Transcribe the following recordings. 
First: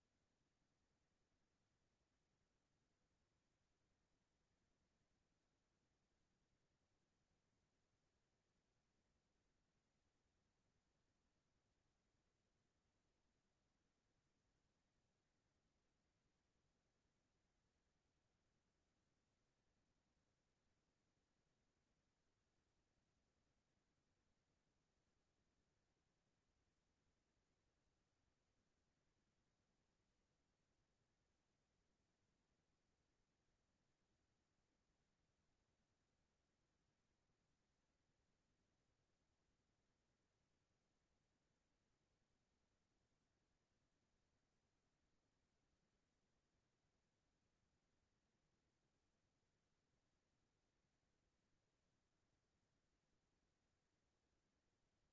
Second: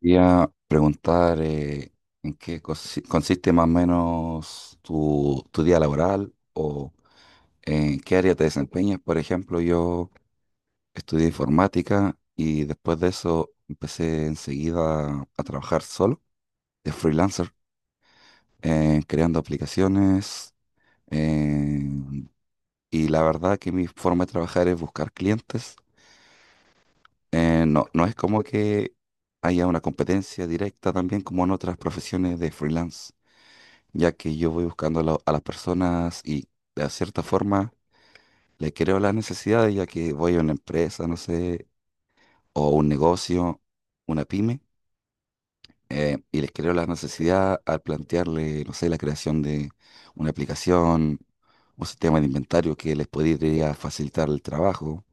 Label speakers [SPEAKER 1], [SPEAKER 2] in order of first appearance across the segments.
[SPEAKER 1] Quería preguntar en qué consiste más o menos tu día laboral o en qué área te desempeñas. Por ejemplo, yo estudié informática y después de eso empecé enseguida a trabajar solo de freelancer, creando aplicaciones. eh, y la verdad que mi forma de trabajar es buscar clientes. No, no es como que haya una competencia directa también como en otras profesiones de freelance, ya que yo voy buscando a, a las personas y de cierta forma le creo las necesidades, ya que voy a una empresa, no sé, o un negocio, una pyme, y les creo la necesidad al plantearle, no sé, la creación de una aplicación, un sistema de inventario que les podría facilitar el trabajo,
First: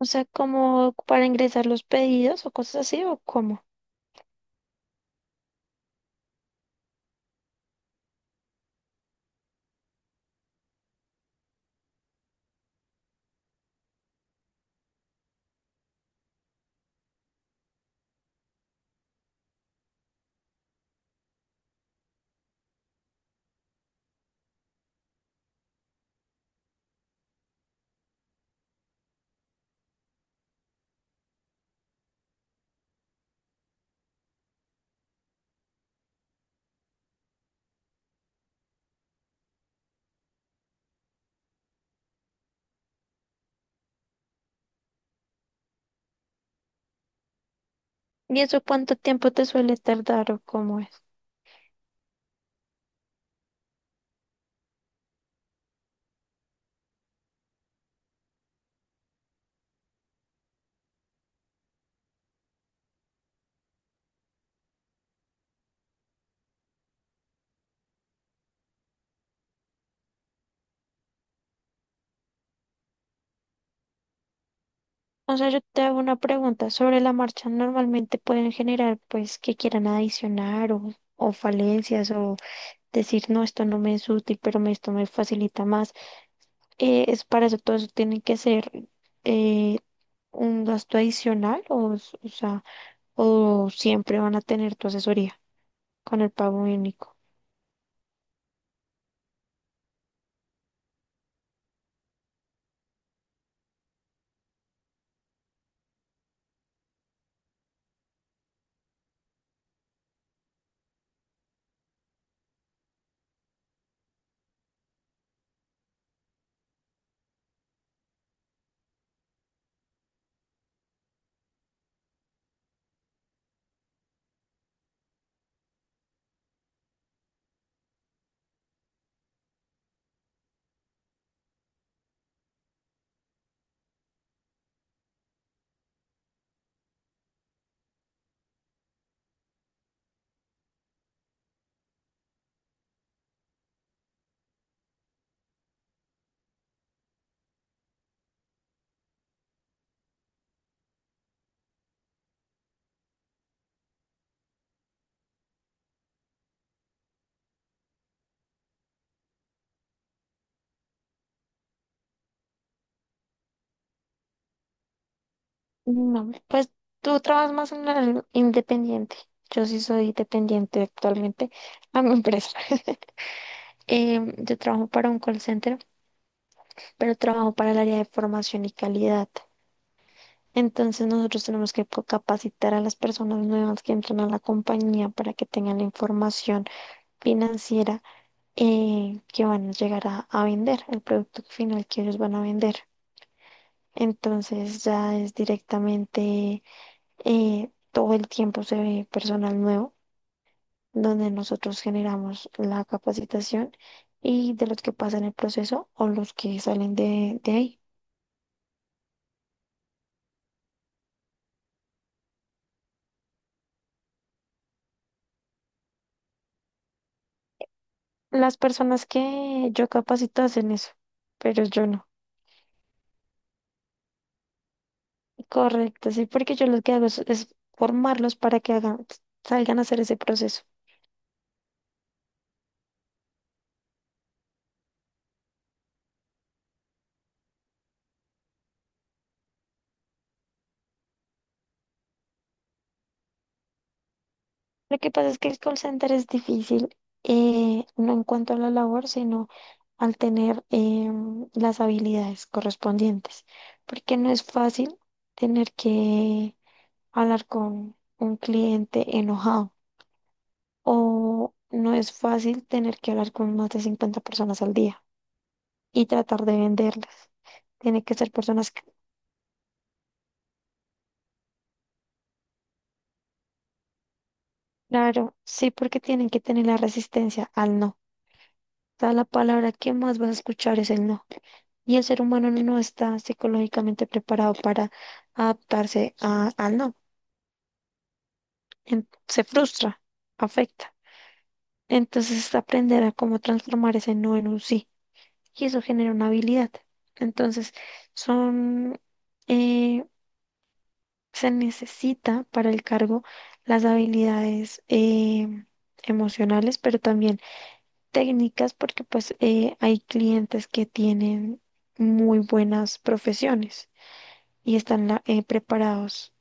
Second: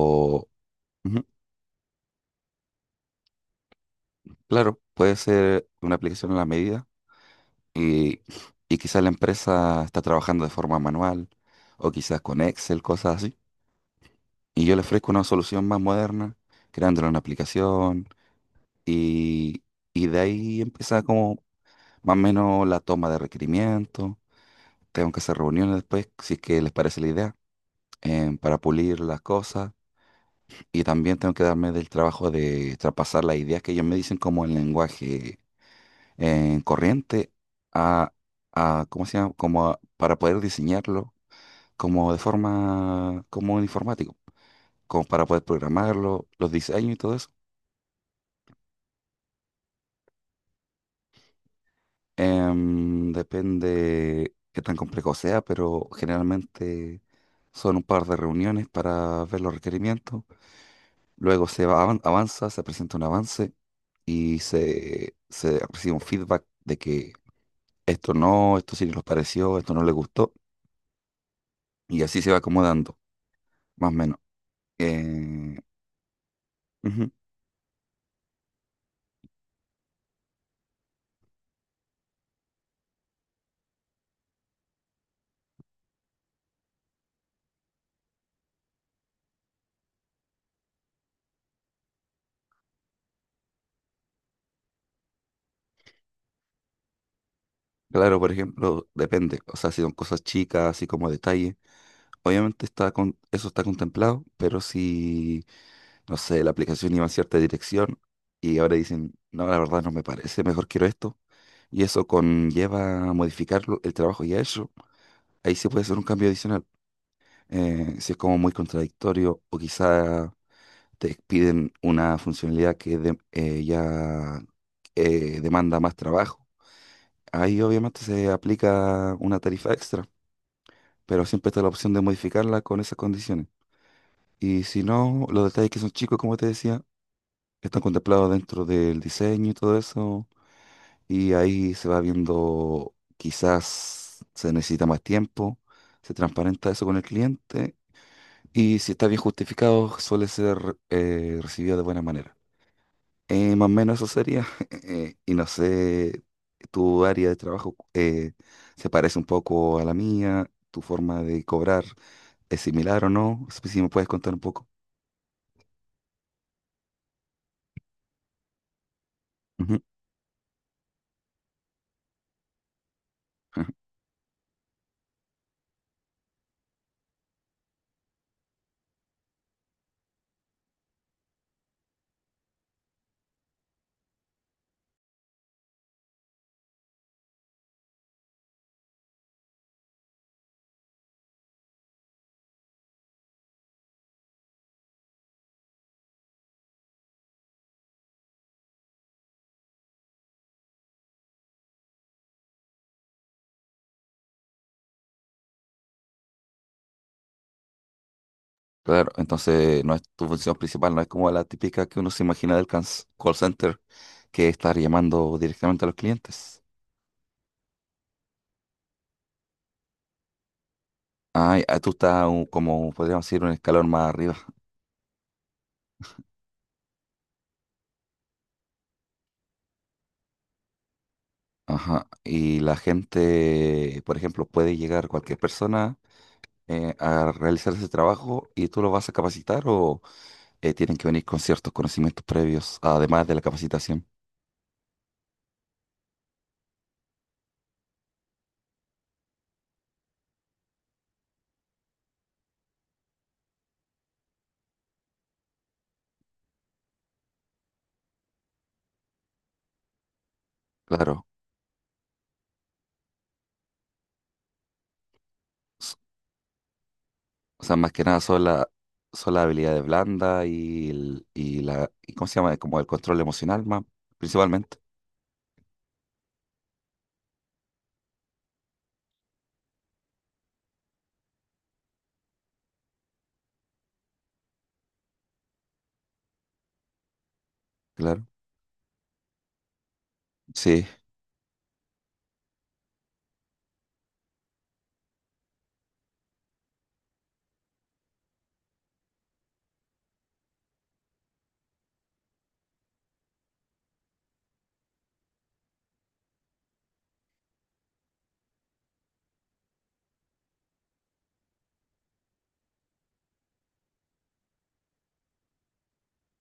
[SPEAKER 2] O sea, como
[SPEAKER 1] ujú,
[SPEAKER 2] para ingresar los pedidos o cosas así, o cómo.
[SPEAKER 1] claro, puede ser una aplicación a la medida y, y quizás la empresa está trabajando de forma manual. O quizás con Excel, cosas así. Y yo le ofrezco una solución más moderna, creándole una aplicación y, y de ahí empieza como más o menos la toma de requerimientos. Tengo que hacer reuniones después, si es que les parece la idea, para pulir las cosas. Y también tengo que darme del trabajo de traspasar las ideas que ellos me dicen como en lenguaje corriente a, a, ¿cómo se llama? Como para poder diseñarlo como de forma, como un informático, como para poder programarlo, los diseños y todo eso.
[SPEAKER 2] ¿Y eso cuánto tiempo te suele tardar o cómo es?
[SPEAKER 1] Depende qué tan complejo sea, pero generalmente son un par de reuniones para ver los requerimientos. Luego avanza, se presenta un avance y se recibe un feedback de que esto no, esto sí nos pareció, esto no le gustó. Y así se va acomodando, más o menos.
[SPEAKER 2] O sea,
[SPEAKER 1] Eh,
[SPEAKER 2] yo te hago una pregunta. Sobre
[SPEAKER 1] ujú.
[SPEAKER 2] la marcha, normalmente pueden generar, pues, que quieran adicionar o falencias o decir, no, esto no me es útil, pero esto me facilita más. Es para eso, todo eso tiene que ser eh, un gasto adicional o sea, o siempre van a tener tu asesoría con el pago único.
[SPEAKER 1] Claro, por ejemplo, depende. O sea, si son cosas chicas, así como detalles. Obviamente está con, eso está contemplado, pero si no sé, la aplicación iba en cierta dirección y ahora dicen, no, la verdad no me parece, mejor quiero esto. Y eso conlleva a modificar el trabajo ya hecho. Ahí sí puede ser un cambio adicional. Si es como muy contradictorio o quizá te piden una funcionalidad que ya demanda más trabajo. Ahí obviamente se aplica una tarifa extra, pero siempre está la opción de modificarla con esas condiciones. Y si no, los detalles que son chicos, como te decía, que están contemplados dentro del diseño y todo eso. Y ahí se va viendo, quizás se necesita más tiempo, se transparenta eso con el cliente. Y si está bien justificado, suele ser recibido de buena manera. Más o menos eso sería. Y no sé, tu área de trabajo se parece un poco a la mía, tu forma de cobrar es similar o no. Si me puedes contar un poco.
[SPEAKER 2] No, pues tú trabajas más en el independiente. Yo
[SPEAKER 1] Ujú.
[SPEAKER 2] sí soy dependiente actualmente a mi empresa.
[SPEAKER 1] Ah.
[SPEAKER 2] Yo trabajo para un call center, pero trabajo para el área de formación y calidad. Entonces nosotros tenemos que capacitar a las personas nuevas que entran a la compañía para que tengan la información financiera que van a llegar a vender, el producto final que ellos van a vender. Entonces ya es directamente todo el tiempo se ve personal nuevo, donde nosotros generamos la capacitación y de los que pasan el proceso o los que salen de ahí.
[SPEAKER 1] Claro, entonces no es tu función principal, no es como la típica que uno se imagina del call center, que es estar llamando directamente a los clientes.
[SPEAKER 2] Las personas que yo capacito hacen eso, pero
[SPEAKER 1] Ay, ah,
[SPEAKER 2] yo
[SPEAKER 1] tú
[SPEAKER 2] no.
[SPEAKER 1] estás como podríamos decir un escalón más arriba.
[SPEAKER 2] Correcto, sí, porque yo lo que hago es formarlos para que hagan, salgan a hacer ese proceso.
[SPEAKER 1] Ajá. Y la gente, por ejemplo, puede llegar cualquier persona a realizar ese trabajo y tú lo vas a capacitar o tienen que venir con ciertos conocimientos previos, además de la capacitación.
[SPEAKER 2] Lo que pasa es que el call center es difícil, no en cuanto a la labor, sino al tener las habilidades correspondientes, porque no es fácil tener que hablar con un cliente enojado
[SPEAKER 1] Claro.
[SPEAKER 2] o no es fácil tener que hablar con más de 50 personas al día y tratar de venderlas.
[SPEAKER 1] O sea, más
[SPEAKER 2] Tiene
[SPEAKER 1] que
[SPEAKER 2] que
[SPEAKER 1] nada
[SPEAKER 2] ser
[SPEAKER 1] son la,
[SPEAKER 2] personas,
[SPEAKER 1] son las habilidades blandas y, y la, y ¿cómo se llama? Como el control emocional, más, principalmente.
[SPEAKER 2] claro, sí, porque tienen que tener la resistencia al no. O sea, la palabra que más vas a escuchar es el no. Y el ser humano no está psicológicamente preparado para adaptarse al no.
[SPEAKER 1] Claro.
[SPEAKER 2] Se frustra,
[SPEAKER 1] Sí,
[SPEAKER 2] afecta. Entonces es aprender a cómo transformar ese no en un sí. Y eso genera una habilidad. Entonces, son, eh, se necesita para el cargo las habilidades emocionales, pero también técnicas, porque pues hay clientes que tienen muy buenas profesiones y están preparados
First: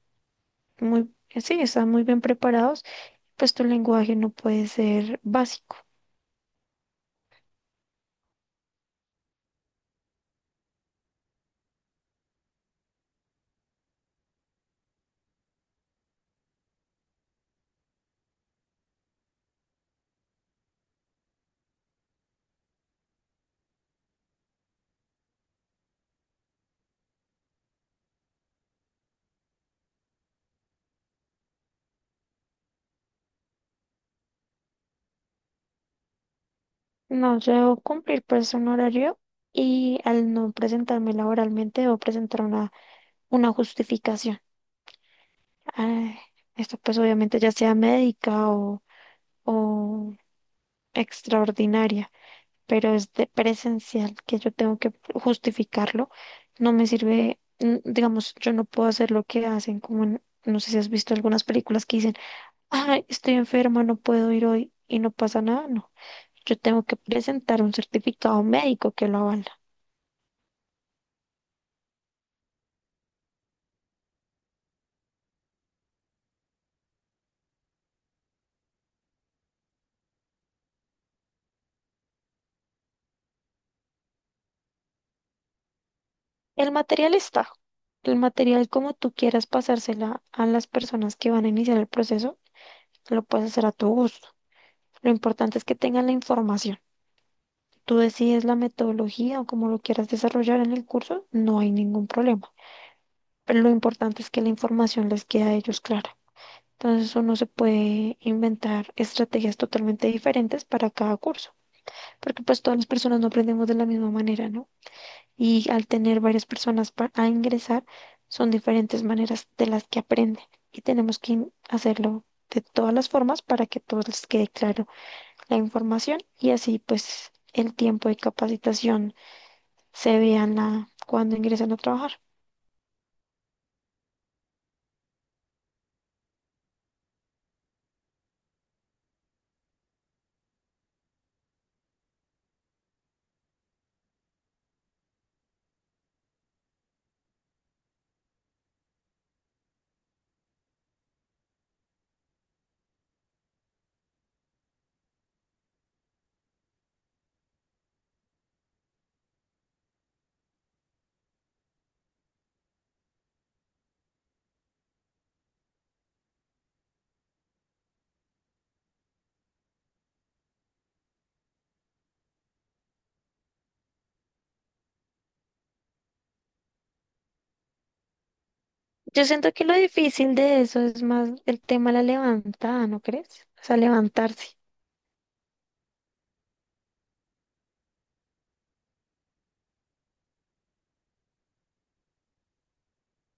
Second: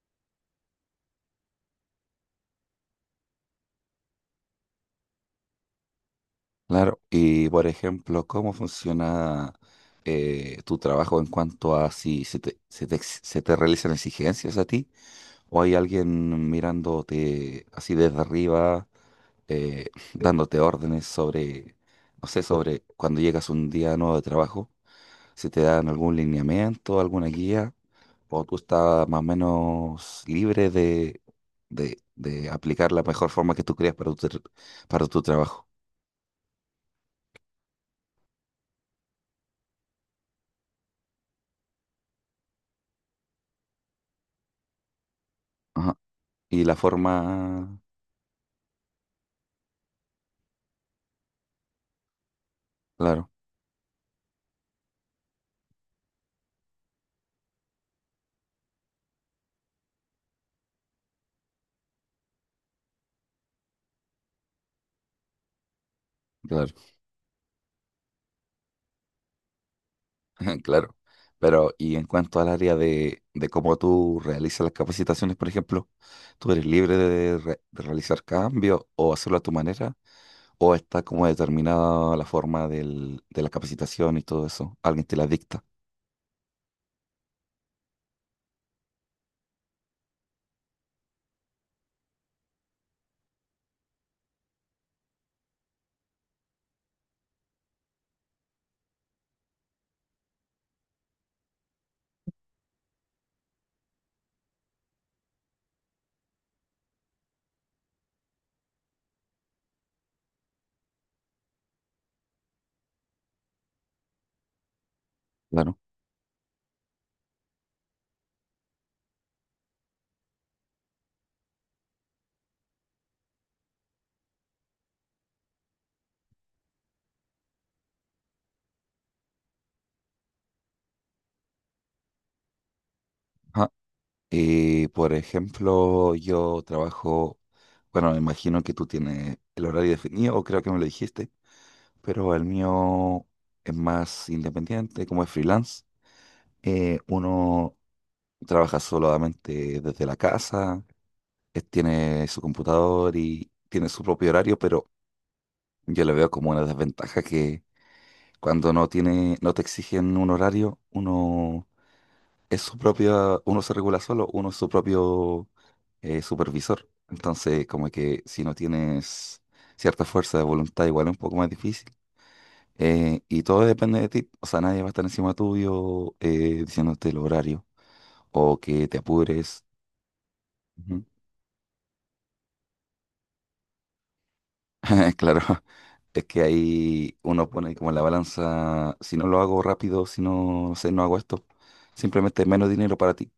[SPEAKER 2] muy, sí, están muy bien preparados, pues tu lenguaje no puede ser básico.
[SPEAKER 1] claro. Y por ejemplo, ¿cómo funciona tu trabajo en cuanto a si se te, se te realizan exigencias a ti? ¿O hay alguien mirándote así desde arriba, eh, dándote órdenes sobre, no sé, sobre cuando llegas un día nuevo de trabajo? ¿Si te dan algún lineamiento, alguna guía, o tú estás más o menos libre de aplicar la mejor forma que tú creas para para tu trabajo?
[SPEAKER 2] No, yo debo cumplir pues un horario y al no presentarme laboralmente debo presentar una justificación.
[SPEAKER 1] Ajá.
[SPEAKER 2] Ah,
[SPEAKER 1] Y la
[SPEAKER 2] esto pues obviamente ya sea
[SPEAKER 1] forma,
[SPEAKER 2] médica o extraordinaria, pero es de
[SPEAKER 1] claro,
[SPEAKER 2] presencial que yo tengo que justificarlo. No me sirve, digamos, yo no puedo hacer lo que hacen como no sé si has visto algunas películas que dicen ay, estoy enferma, no puedo ir hoy y no pasa nada, no. Yo
[SPEAKER 1] claro,
[SPEAKER 2] tengo que presentar un certificado médico que lo avala.
[SPEAKER 1] claro. Pero, y en cuanto al área de cómo tú realizas las capacitaciones, por ejemplo, ¿tú eres libre de realizar cambios o hacerlo a tu manera? ¿O está como determinada la forma de la capacitación y todo eso? ¿Alguien te la dicta?
[SPEAKER 2] El material está. El material, como tú quieras pasársela a las personas que van a iniciar el proceso, lo puedes hacer a tu gusto. Lo importante es que tengan la información. Tú decides la metodología o cómo lo quieras desarrollar en el curso, no hay ningún problema. Pero lo importante es que la información les quede a ellos clara. Entonces uno se puede inventar estrategias totalmente diferentes para cada curso, porque pues todas las personas no aprendemos de la misma manera, ¿no? Y
[SPEAKER 1] Claro.
[SPEAKER 2] al tener varias personas a ingresar, son diferentes maneras de las que aprenden y tenemos que hacerlo de todas las formas para que a todos les quede claro la información y así pues el tiempo de capacitación se vea en la, cuando ingresan a trabajar.
[SPEAKER 1] Y por ejemplo, yo trabajo, bueno, me imagino que tú tienes el horario definido, o creo que me lo dijiste, pero el mío es más independiente, como es freelance. Uno trabaja solamente desde la casa, tiene su computador y tiene su propio horario, pero yo le veo como una desventaja que cuando no tiene, no te exigen un horario, uno es su propia, uno se regula solo, uno es su propio supervisor. Entonces, como que si no tienes cierta fuerza de voluntad, igual es un poco más difícil. Y todo depende de ti. O sea, nadie va a estar encima tuyo diciéndote el horario o que te
[SPEAKER 2] Yo siento
[SPEAKER 1] apures.
[SPEAKER 2] que lo difícil de eso es
[SPEAKER 1] Ujú.
[SPEAKER 2] más el tema de la levantada, ¿no crees? O sea, levantarse.
[SPEAKER 1] Claro, es que ahí uno pone como la balanza, si no lo hago rápido, si no, no sé, no hago esto, simplemente menos dinero para ti.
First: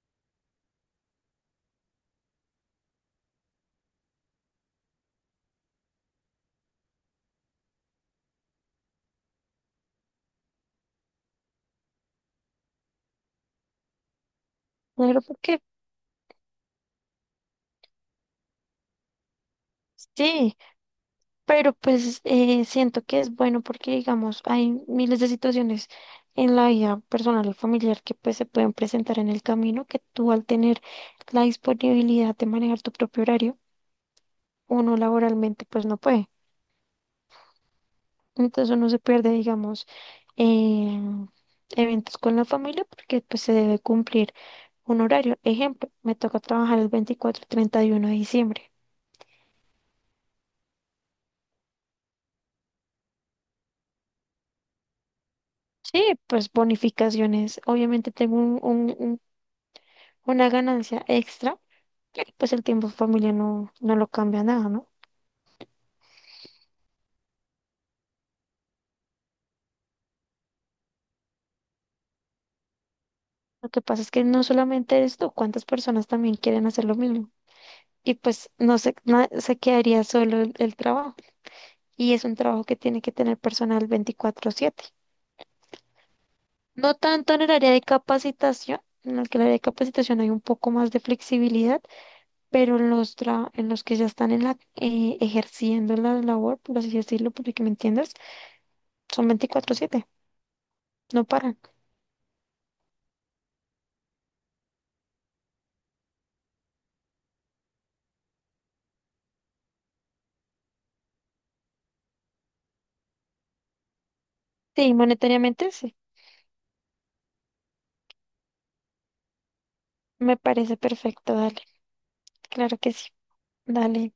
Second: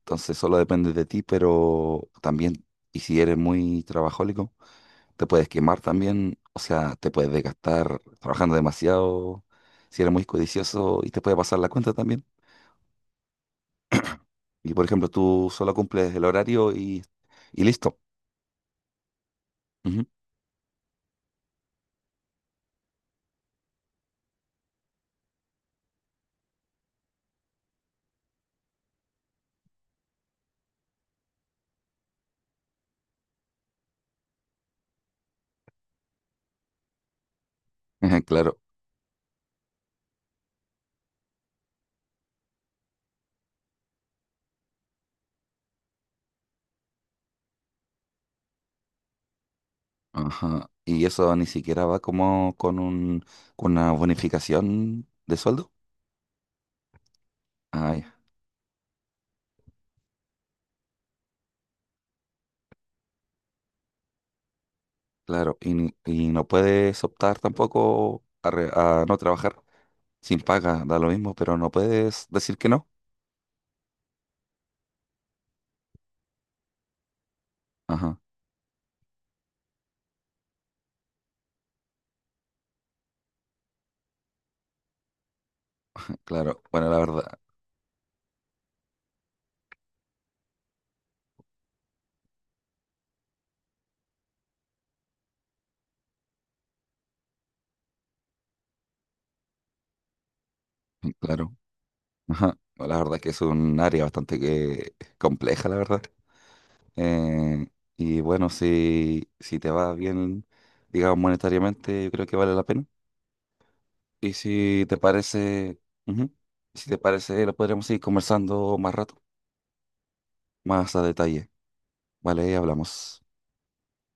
[SPEAKER 1] Entonces solo depende de ti, pero también, y si eres muy trabajólico, te puedes quemar también, o sea, te puedes desgastar trabajando demasiado, si eres muy codicioso y te puede pasar la cuenta también. Y por ejemplo,
[SPEAKER 2] Pero
[SPEAKER 1] tú
[SPEAKER 2] porque
[SPEAKER 1] solo cumples el horario y listo. Ujú.
[SPEAKER 2] sí. Pero pues siento que es bueno porque, digamos, hay miles de situaciones en la vida personal y familiar que pues se pueden presentar en el camino, que tú al tener la disponibilidad de manejar tu propio horario, uno laboralmente pues no puede.
[SPEAKER 1] Ujú, claro.
[SPEAKER 2] Entonces uno se pierde, digamos, eh, eventos con la familia porque pues se debe cumplir un horario. Ejemplo, me toca trabajar el 24 y 31 de diciembre.
[SPEAKER 1] Ajá. Y eso ni siquiera va como con un, con una bonificación de sueldo.
[SPEAKER 2] Sí, pues bonificaciones.
[SPEAKER 1] Ah, ya,
[SPEAKER 2] Obviamente tengo una ganancia extra, pues el tiempo en familia no, no lo cambia nada, ¿no?
[SPEAKER 1] claro. Y, y no puedes optar tampoco a, a no trabajar. Sin paga, da lo mismo, pero no puedes decir que no.
[SPEAKER 2] Lo que pasa es que no solamente esto, cuántas personas también quieren hacer lo mismo. Y
[SPEAKER 1] Ajá,
[SPEAKER 2] pues no se, se quedaría solo el trabajo. Y es un trabajo que tiene que tener personal 24/7.
[SPEAKER 1] claro, bueno,
[SPEAKER 2] No
[SPEAKER 1] la
[SPEAKER 2] tanto
[SPEAKER 1] verdad,
[SPEAKER 2] en el área de capacitación, en el que el área de capacitación hay un poco más de flexibilidad, pero en los que ya están ejerciendo la labor, por así decirlo, porque que me entiendas, son 24/7, no
[SPEAKER 1] claro,
[SPEAKER 2] paran.
[SPEAKER 1] ajá, bueno, la verdad que es un área bastante que compleja, la verdad. Eh, y bueno, si, si te va bien, digamos, monetariamente, yo creo que vale la pena. Y si
[SPEAKER 2] Sí,
[SPEAKER 1] te
[SPEAKER 2] monetariamente
[SPEAKER 1] parece,
[SPEAKER 2] sí,
[SPEAKER 1] ujú, si te parece, lo podremos seguir conversando más rato,
[SPEAKER 2] me parece
[SPEAKER 1] más a
[SPEAKER 2] perfecto,
[SPEAKER 1] detalle,
[SPEAKER 2] dale.
[SPEAKER 1] ¿vale?
[SPEAKER 2] Claro que sí.
[SPEAKER 1] Hablamos.
[SPEAKER 2] Dale.